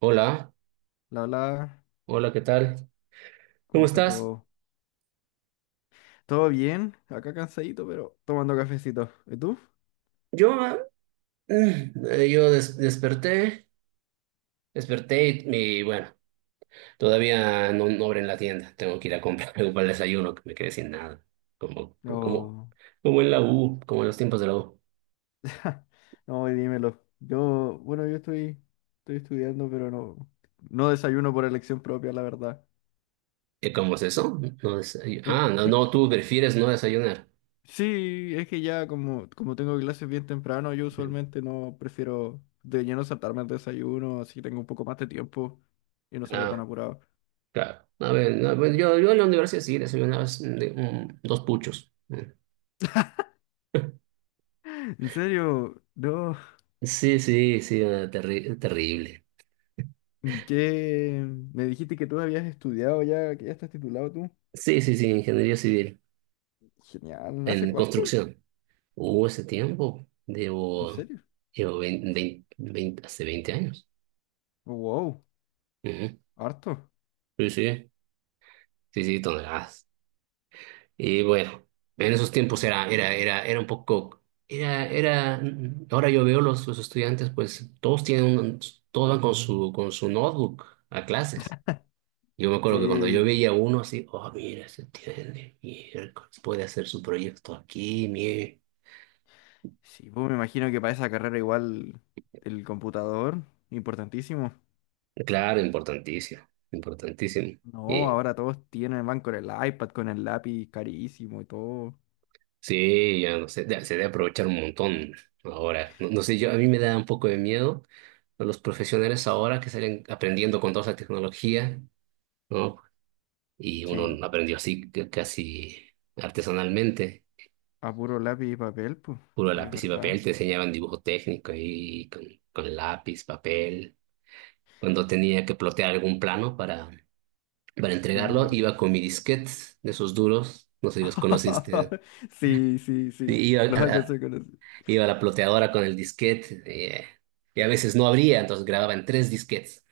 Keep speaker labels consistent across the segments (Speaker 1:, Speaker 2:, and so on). Speaker 1: Hola,
Speaker 2: La bla,
Speaker 1: hola, ¿qué tal?
Speaker 2: ¿cómo
Speaker 1: ¿Cómo
Speaker 2: está
Speaker 1: estás?
Speaker 2: todo? ¿Todo bien? Acá cansadito, pero tomando cafecito. ¿Y tú?
Speaker 1: Yo, desperté, desperté y bueno, todavía no abren la tienda. Tengo que ir a comprar algo para el desayuno, que me quedé sin nada. Como, como,
Speaker 2: No.
Speaker 1: como en la U, como en los tiempos de la U.
Speaker 2: No, y dímelo. Yo, bueno, yo estoy estudiando, pero no, no desayuno por elección propia, la verdad.
Speaker 1: ¿Y cómo es eso?
Speaker 2: Eh,
Speaker 1: No,
Speaker 2: eh,
Speaker 1: no, tú prefieres no desayunar.
Speaker 2: sí, es que ya como tengo clases bien temprano, yo
Speaker 1: Ujú.
Speaker 2: usualmente no prefiero de lleno saltarme el desayuno, así tengo un poco más de tiempo y no salgo tan
Speaker 1: Ah,
Speaker 2: apurado.
Speaker 1: claro. A ver, no, bueno, yo, en la universidad sí desayunaba dos puchos. Mm.
Speaker 2: En serio, no.
Speaker 1: Sí, sí, sí, terrible.
Speaker 2: ¿Y qué? Me dijiste que tú habías estudiado ya, que ya estás titulado tú.
Speaker 1: Sí, sí, sí, ingeniería civil
Speaker 2: Genial, ¿hace
Speaker 1: en
Speaker 2: cuánto?
Speaker 1: construcción. Hubo ese tiempo,
Speaker 2: ¿En serio?
Speaker 1: llevo 20, 20 20 hace 20 años.
Speaker 2: Wow,
Speaker 1: Ujú.
Speaker 2: harto.
Speaker 1: Sí, sí, sí, sí, toneladas. Y bueno, en esos tiempos era un poco, era, era, ahora yo veo los estudiantes, pues todos van con su notebook a clases. Yo me acuerdo que cuando yo
Speaker 2: Sí,
Speaker 1: veía a uno así, oh, mira, se tiene, miércoles, puede hacer su proyecto aquí, mire.
Speaker 2: sí, pues me imagino que para esa carrera igual el computador, importantísimo.
Speaker 1: Claro, importantísimo, importantísimo.
Speaker 2: No, ahora todos tienen, van con el iPad, con el lápiz carísimo y todo.
Speaker 1: Sí, ya no sé, se debe aprovechar un montón ahora. No, no sé, yo a mí me da un poco de miedo a los profesionales ahora que salen aprendiendo con toda esa tecnología, ¿no? Y
Speaker 2: Sí,
Speaker 1: uno aprendió así casi artesanalmente,
Speaker 2: a puro lápiz y papel, pues.
Speaker 1: puro
Speaker 2: Sí, es
Speaker 1: lápiz y
Speaker 2: verdad.
Speaker 1: papel, te enseñaban dibujo técnico ahí con, lápiz, papel. Cuando tenía que plotear algún plano para entregarlo,
Speaker 2: Verdad.
Speaker 1: iba con mi disquete de esos duros, no sé si los conociste.
Speaker 2: Sí, sí,
Speaker 1: Y
Speaker 2: sí.
Speaker 1: Iba a,
Speaker 2: Los alcancé
Speaker 1: a-
Speaker 2: a conocer.
Speaker 1: Iba la ploteadora con el disquete, y a veces no abría, entonces grababa en tres disquetes.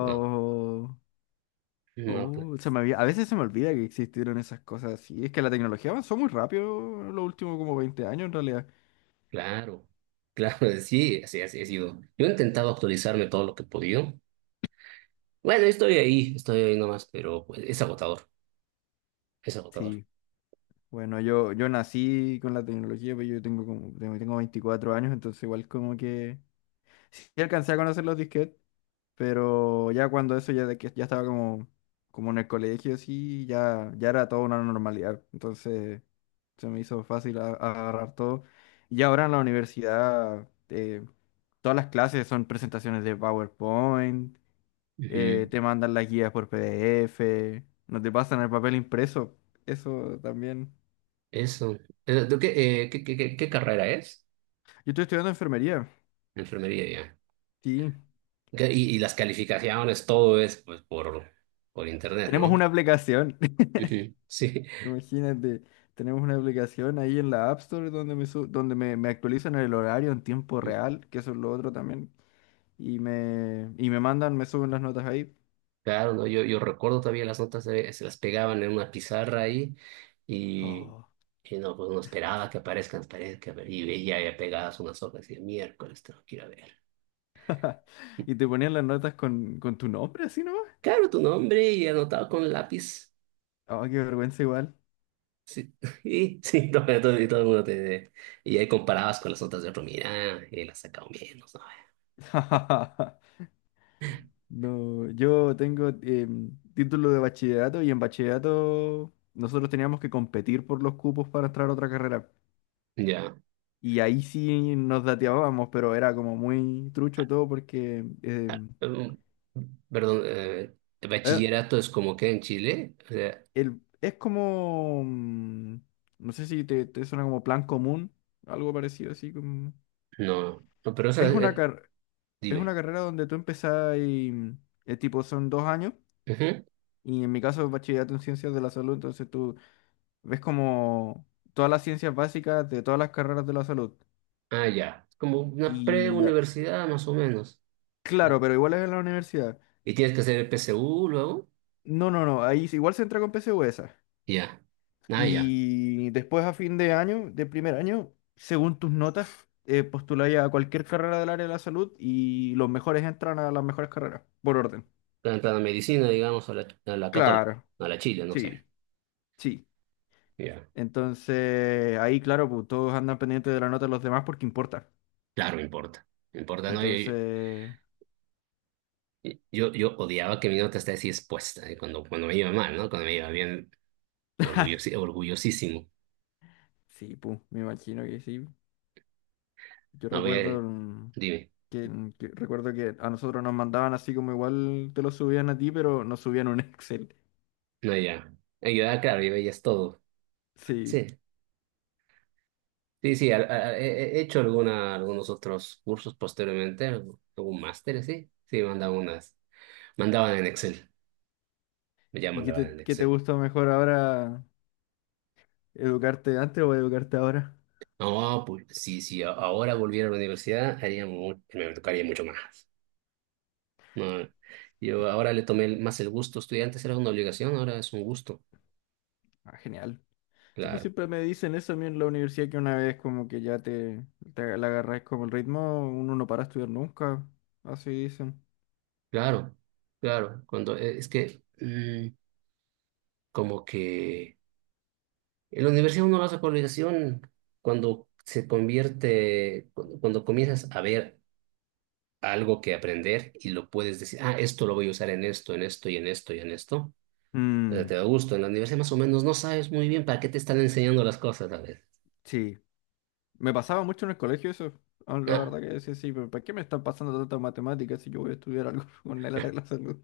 Speaker 1: No, no, pues,
Speaker 2: Oh, a veces se me olvida que existieron esas cosas así. Es que la tecnología avanzó muy rápido en los últimos como 20 años en realidad.
Speaker 1: claro, claro, sí, así he sido. Yo he intentado actualizarme todo lo que he podido. Bueno, estoy ahí nomás, pero pues, es agotador, es agotador.
Speaker 2: Sí, bueno, yo nací con la tecnología, pero yo tengo como, tengo 24 años, entonces igual como que sí alcancé a conocer los disquetes, pero ya cuando eso, ya de que ya estaba como, como en el colegio, sí, ya, ya era toda una normalidad. Entonces se me hizo fácil agarrar todo. Y ahora en la universidad, todas las clases son presentaciones de PowerPoint,
Speaker 1: Ujú.
Speaker 2: te mandan las guías por PDF, no te pasan el papel impreso. Eso también.
Speaker 1: Eso. ¿De ¿Qué, qué, qué, qué- ¿Qué carrera es?
Speaker 2: Yo estoy estudiando enfermería,
Speaker 1: Enfermería ya.
Speaker 2: sí.
Speaker 1: Y las calificaciones, todo es pues por internet,
Speaker 2: Tenemos
Speaker 1: ¿no?
Speaker 2: una aplicación.
Speaker 1: Ujú. Sí.
Speaker 2: Imagínate, tenemos una aplicación ahí en la App Store donde me, su- donde me actualizan el horario en tiempo real, que eso es lo otro también, y me mandan, me suben las notas ahí.
Speaker 1: Claro, ¿no? Yo recuerdo todavía las notas, se las pegaban en una pizarra ahí y,
Speaker 2: Oh.
Speaker 1: y no, pues no esperaba que aparezcan, las paredes, y veía ya pegadas unas hojas y de miércoles tengo que ir a ver.
Speaker 2: Y te ponían las notas con tu nombre así nomás.
Speaker 1: Claro, tu nombre y anotado con lápiz.
Speaker 2: Oh, qué vergüenza igual.
Speaker 1: Sí, y, sí, y todo el mundo te... Y ahí comparabas con las notas de otro, mira, él ha sacado menos, ¿no? Eh,
Speaker 2: No, yo tengo título de bachillerato y en bachillerato nosotros teníamos que competir por los cupos para entrar a otra carrera.
Speaker 1: Ya.
Speaker 2: Y ahí sí nos dateábamos, pero era como muy trucho todo porque
Speaker 1: em, Perdón,
Speaker 2: Eh,
Speaker 1: ¿bachillerato es como que en Chile? O sea,
Speaker 2: el, es como, no sé si te suena como plan común, algo parecido así como...
Speaker 1: no, no, pero eso,
Speaker 2: Es una, car- es una
Speaker 1: dime.
Speaker 2: carrera donde tú empezás y tipo son 2 años y en mi caso es bachillerato en ciencias de la salud, entonces tú ves como todas las ciencias básicas de todas las carreras de la salud.
Speaker 1: Ah, ya. Como una
Speaker 2: Y
Speaker 1: pre-universidad más o menos.
Speaker 2: claro, pero igual es en la universidad.
Speaker 1: Y tienes que hacer el PSU luego.
Speaker 2: No, no, no, ahí sí, igual se entra con PSU.
Speaker 1: Ya. Ah, ya.
Speaker 2: Y después a fin de año, de primer año, según tus notas, postuláis a cualquier carrera del área de la salud y los mejores entran a las mejores carreras, por orden.
Speaker 1: Tanta la medicina, digamos, a la, católica,
Speaker 2: Claro,
Speaker 1: a la Chile, no sé.
Speaker 2: sí, sí.
Speaker 1: Ya.
Speaker 2: Entonces, ahí, claro, pues, todos andan pendientes de la nota de los demás porque importa.
Speaker 1: Claro, me importa. Me importa, ¿no?
Speaker 2: Entonces,
Speaker 1: Yo odiaba que mi nota esté así expuesta, ¿eh? Cuando me iba mal, ¿no? Cuando me iba bien, orgullosísimo.
Speaker 2: sí, pues, me imagino que sí. Yo
Speaker 1: A
Speaker 2: recuerdo
Speaker 1: ver, dime.
Speaker 2: mm, que- recuerdo que a nosotros nos mandaban así como igual te lo subían a ti, pero nos subían un Excel.
Speaker 1: No, ya. Yo, claro, yo ya es todo.
Speaker 2: Sí.
Speaker 1: Sí. Sí, sí, he hecho algunos otros cursos posteriormente, algún máster, sí. Sí, mandaba unas. Mandaban en Excel, ya
Speaker 2: ¿Y qué
Speaker 1: mandaban
Speaker 2: te,
Speaker 1: en
Speaker 2: qué te
Speaker 1: Excel.
Speaker 2: gusta mejor ahora? ¿Educarte antes o educarte ahora?
Speaker 1: No, pues sí, sí, ahora volviera a la universidad, me tocaría mucho más. No, yo ahora le tomé más el gusto. Estudiar antes era una obligación, ahora es un gusto.
Speaker 2: Ah, genial. Sí, pues
Speaker 1: Claro,
Speaker 2: siempre me dicen eso a mí en la universidad que una vez como que ya te agarras como el ritmo, uno no para de estudiar nunca. Así dicen.
Speaker 1: claro, claro. Es que, como que en la universidad uno lo hace por obligación cuando se convierte, cuando comienzas a ver algo que aprender y lo puedes decir, ah, esto lo voy a usar en esto y en esto y en esto. O sea,
Speaker 2: Mm,
Speaker 1: te da gusto. En la universidad más o menos no sabes muy bien para qué te están enseñando las cosas a veces.
Speaker 2: sí. Me pasaba mucho en el colegio eso. La
Speaker 1: Ah,
Speaker 2: verdad que decía, sí, pero ¿para qué me están pasando tantas matemáticas si yo voy a estudiar algo con la salud?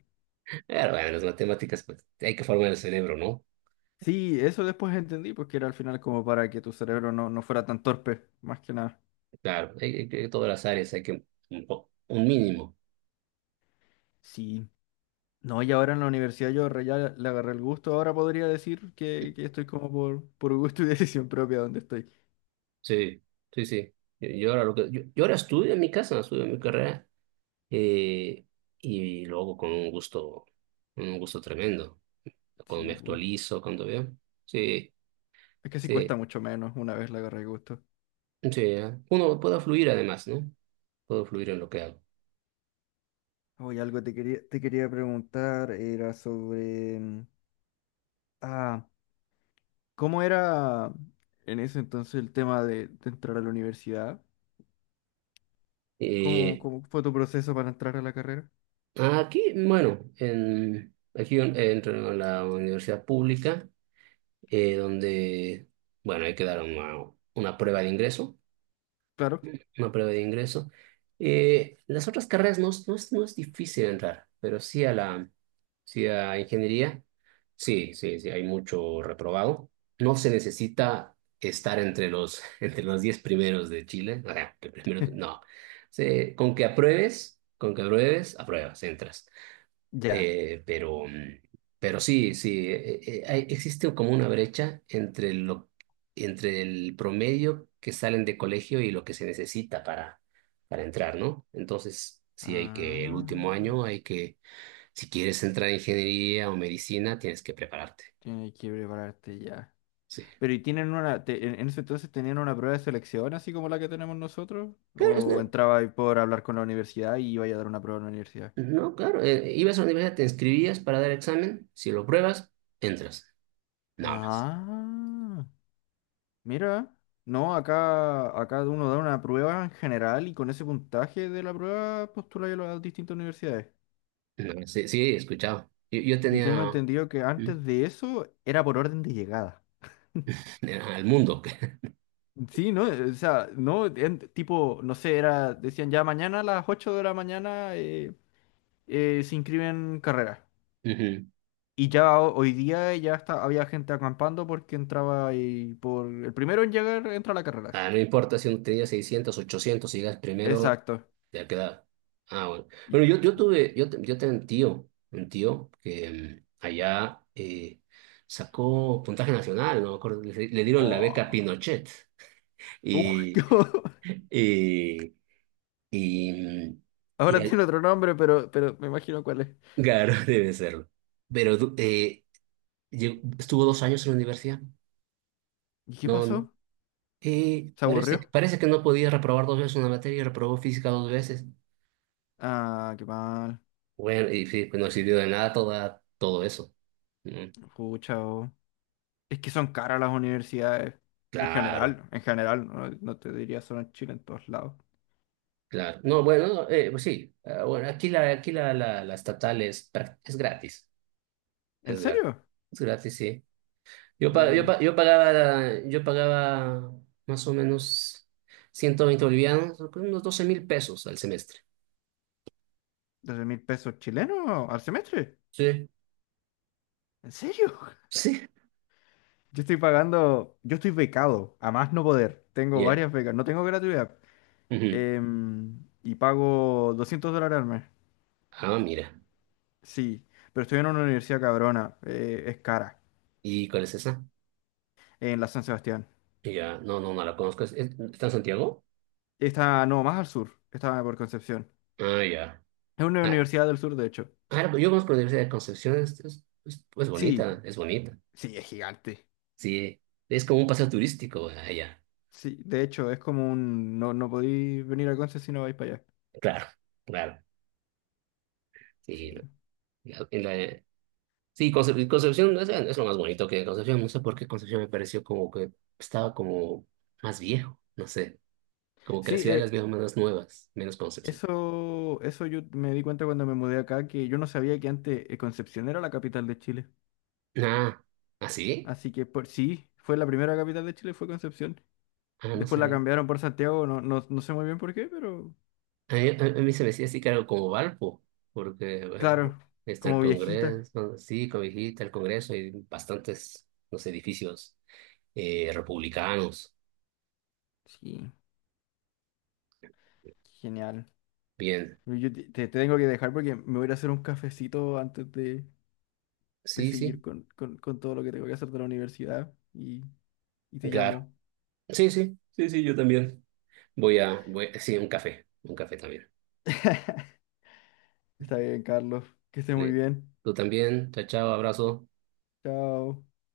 Speaker 1: pero bueno, las matemáticas, pues hay que formar el cerebro, ¿no?
Speaker 2: Sí, eso después entendí, pues que era al final como para que tu cerebro no fuera tan torpe, más que nada.
Speaker 1: Claro, todas las áreas hay que un mínimo.
Speaker 2: Sí. No, y ahora en la universidad yo ya le agarré el gusto. Ahora podría decir que estoy como por gusto y decisión propia donde estoy.
Speaker 1: Sí, sí, sí. Yo ahora lo que, yo ahora estudio en mi casa, estudio mi carrera, eh, y lo hago con un gusto tremendo. Cuando
Speaker 2: Sí,
Speaker 1: me
Speaker 2: pu.
Speaker 1: actualizo, cuando veo. Sí.
Speaker 2: Es que sí cuesta
Speaker 1: Sí,
Speaker 2: mucho menos una vez le agarré el gusto.
Speaker 1: Sí, uno puede fluir además, ¿no? Puedo fluir en lo que hago.
Speaker 2: Oye, algo te quería preguntar era sobre... Ah, ¿cómo era en ese entonces el tema de entrar a la universidad? ¿Cómo,
Speaker 1: Y
Speaker 2: cómo fue tu proceso para entrar a la carrera?
Speaker 1: aquí, bueno, aquí yo entro en la universidad pública, donde, bueno, hay que dar una prueba de ingreso.
Speaker 2: Claro.
Speaker 1: Una prueba de ingreso. Las otras carreras no, no es difícil entrar, pero sí a ingeniería, sí, sí, sí, hay mucho reprobado. No se necesita estar entre los 10 primeros de Chile, o sea, el primero, no. Con que apruebes, apruebas, entras.
Speaker 2: Ya.
Speaker 1: Pero, pero sí, sí, existe como una brecha entre el promedio que salen de colegio y lo que se necesita para entrar, ¿no? Entonces, el
Speaker 2: Ah,
Speaker 1: último año si quieres entrar en ingeniería o medicina, tienes que prepararte.
Speaker 2: tienes que prepararte ya.
Speaker 1: Sí.
Speaker 2: Pero y tienen una, en ese entonces tenían una prueba de selección así como la que tenemos nosotros,
Speaker 1: Claro, es
Speaker 2: o
Speaker 1: no,
Speaker 2: entraba ahí por hablar con la universidad y iba a dar una prueba en la universidad.
Speaker 1: no, claro, ibas a la universidad, te inscribías para dar examen, si lo pruebas, entras, nada más.
Speaker 2: Ah, mira, no, acá uno da una prueba en general y con ese puntaje de la prueba postula a las distintas universidades.
Speaker 1: No, sí, sí, he escuchado. Yo
Speaker 2: Y tengo
Speaker 1: tenía,
Speaker 2: entendido que
Speaker 1: mm,
Speaker 2: antes de eso era por orden de llegada.
Speaker 1: al mundo.
Speaker 2: Sí, no, o sea, no, tipo, no sé, era, decían ya mañana a las 8 de la mañana se inscriben carreras.
Speaker 1: Ujú.
Speaker 2: Y ya hoy día ya está, había gente acampando porque entraba ahí por el primero en llegar entra a la carrera. Sí.
Speaker 1: Ah, no importa si uno tenía 600, 800, si llegas primero,
Speaker 2: Exacto.
Speaker 1: ya queda. Ah, bueno.
Speaker 2: Y-
Speaker 1: Bueno, yo tuve, yo, te- yo tenía un tío, que allá, sacó puntaje nacional, no me acuerdo, le dieron la beca
Speaker 2: wow.
Speaker 1: Pinochet.
Speaker 2: Uf, qué
Speaker 1: Y,
Speaker 2: bo-
Speaker 1: y, y, mm, y
Speaker 2: Ahora
Speaker 1: al-
Speaker 2: tiene otro nombre, pero me imagino cuál es.
Speaker 1: claro, debe serlo. Pero du- eh, estuvo 2 años en la universidad.
Speaker 2: ¿Y qué
Speaker 1: No, no.
Speaker 2: pasó? ¿Se aburrió?
Speaker 1: Parece que no podía reprobar dos veces una materia y reprobó física dos veces.
Speaker 2: Ah, qué mal.
Speaker 1: Bueno, y sí, pues no sirvió de nada, todo eso. Mm,
Speaker 2: Pucha, oh. Es que son caras las universidades.
Speaker 1: claro,
Speaker 2: En general, no, no te diría solo en Chile, en todos lados.
Speaker 1: claro. No, bueno, no, pues sí. Ah, bueno, aquí la estatal es gratis.
Speaker 2: ¿En
Speaker 1: Es gratis.
Speaker 2: serio?
Speaker 1: Es gratis, sí.
Speaker 2: Uh,
Speaker 1: Yo pagaba más o menos 120 bolivianos, unos 12.000 pesos al semestre.
Speaker 2: ¿12 mil pesos chilenos al semestre?
Speaker 1: Sí.
Speaker 2: ¿En serio?
Speaker 1: Sí.
Speaker 2: Yo estoy pagando, yo estoy becado, a más no poder. Tengo
Speaker 1: Ya.
Speaker 2: varias becas, no tengo gratuidad.
Speaker 1: Ujú.
Speaker 2: Y pago $200 al mes.
Speaker 1: Ah, mira.
Speaker 2: Sí, pero estoy en una universidad cabrona, es cara,
Speaker 1: ¿Y cuál es esa?
Speaker 2: en la San Sebastián.
Speaker 1: Ya, no, no, no la conozco. ¿Está en Santiago?
Speaker 2: Está, no, más al sur, está por Concepción.
Speaker 1: Ah, ya.
Speaker 2: Es una
Speaker 1: Ah,
Speaker 2: universidad del sur, de hecho.
Speaker 1: claro, pues yo conozco la Universidad de Concepción, es bonita,
Speaker 2: Sí,
Speaker 1: es bonita.
Speaker 2: sí, es gigante.
Speaker 1: Sí, es como un paseo turístico allá.
Speaker 2: Sí, de hecho, es como un, no, no podéis venir a Conce si no vais para allá.
Speaker 1: Claro, claro.
Speaker 2: Sí,
Speaker 1: Sí, la- en la- sí Concep- Concepción es, lo más bonito que Concepción. No sé por qué Concepción me pareció como que estaba como más viejo, no sé. Como que la
Speaker 2: sí,
Speaker 1: ciudad de las viejas más nuevas, menos Concepción.
Speaker 2: eso, eso yo me di cuenta cuando me mudé acá, que yo no sabía que antes Concepción era la capital de Chile.
Speaker 1: Ah, ¿así?
Speaker 2: Así que por, sí, fue la primera capital de Chile, fue Concepción.
Speaker 1: Ah, no
Speaker 2: Después la
Speaker 1: sé.
Speaker 2: cambiaron por Santiago, no, no, no sé muy bien por qué, pero
Speaker 1: A mí se me hacía así que era como Valpo, porque bueno,
Speaker 2: claro,
Speaker 1: está el
Speaker 2: como viejita.
Speaker 1: Congreso, sí, Cobijita, el Congreso y bastantes los edificios, republicanos.
Speaker 2: Sí, genial.
Speaker 1: Bien,
Speaker 2: Yo te tengo que dejar porque me voy a ir a hacer un cafecito antes de
Speaker 1: sí, sí,
Speaker 2: seguir con, con todo lo que tengo que hacer de la universidad y te
Speaker 1: claro.
Speaker 2: llamo.
Speaker 1: Sí, sí, sí, sí, yo también. Voy, sí, un café también.
Speaker 2: Está bien, Carlos. Que estés muy
Speaker 1: Le-
Speaker 2: bien.
Speaker 1: Tú también, chao, chao, abrazo.
Speaker 2: Chao.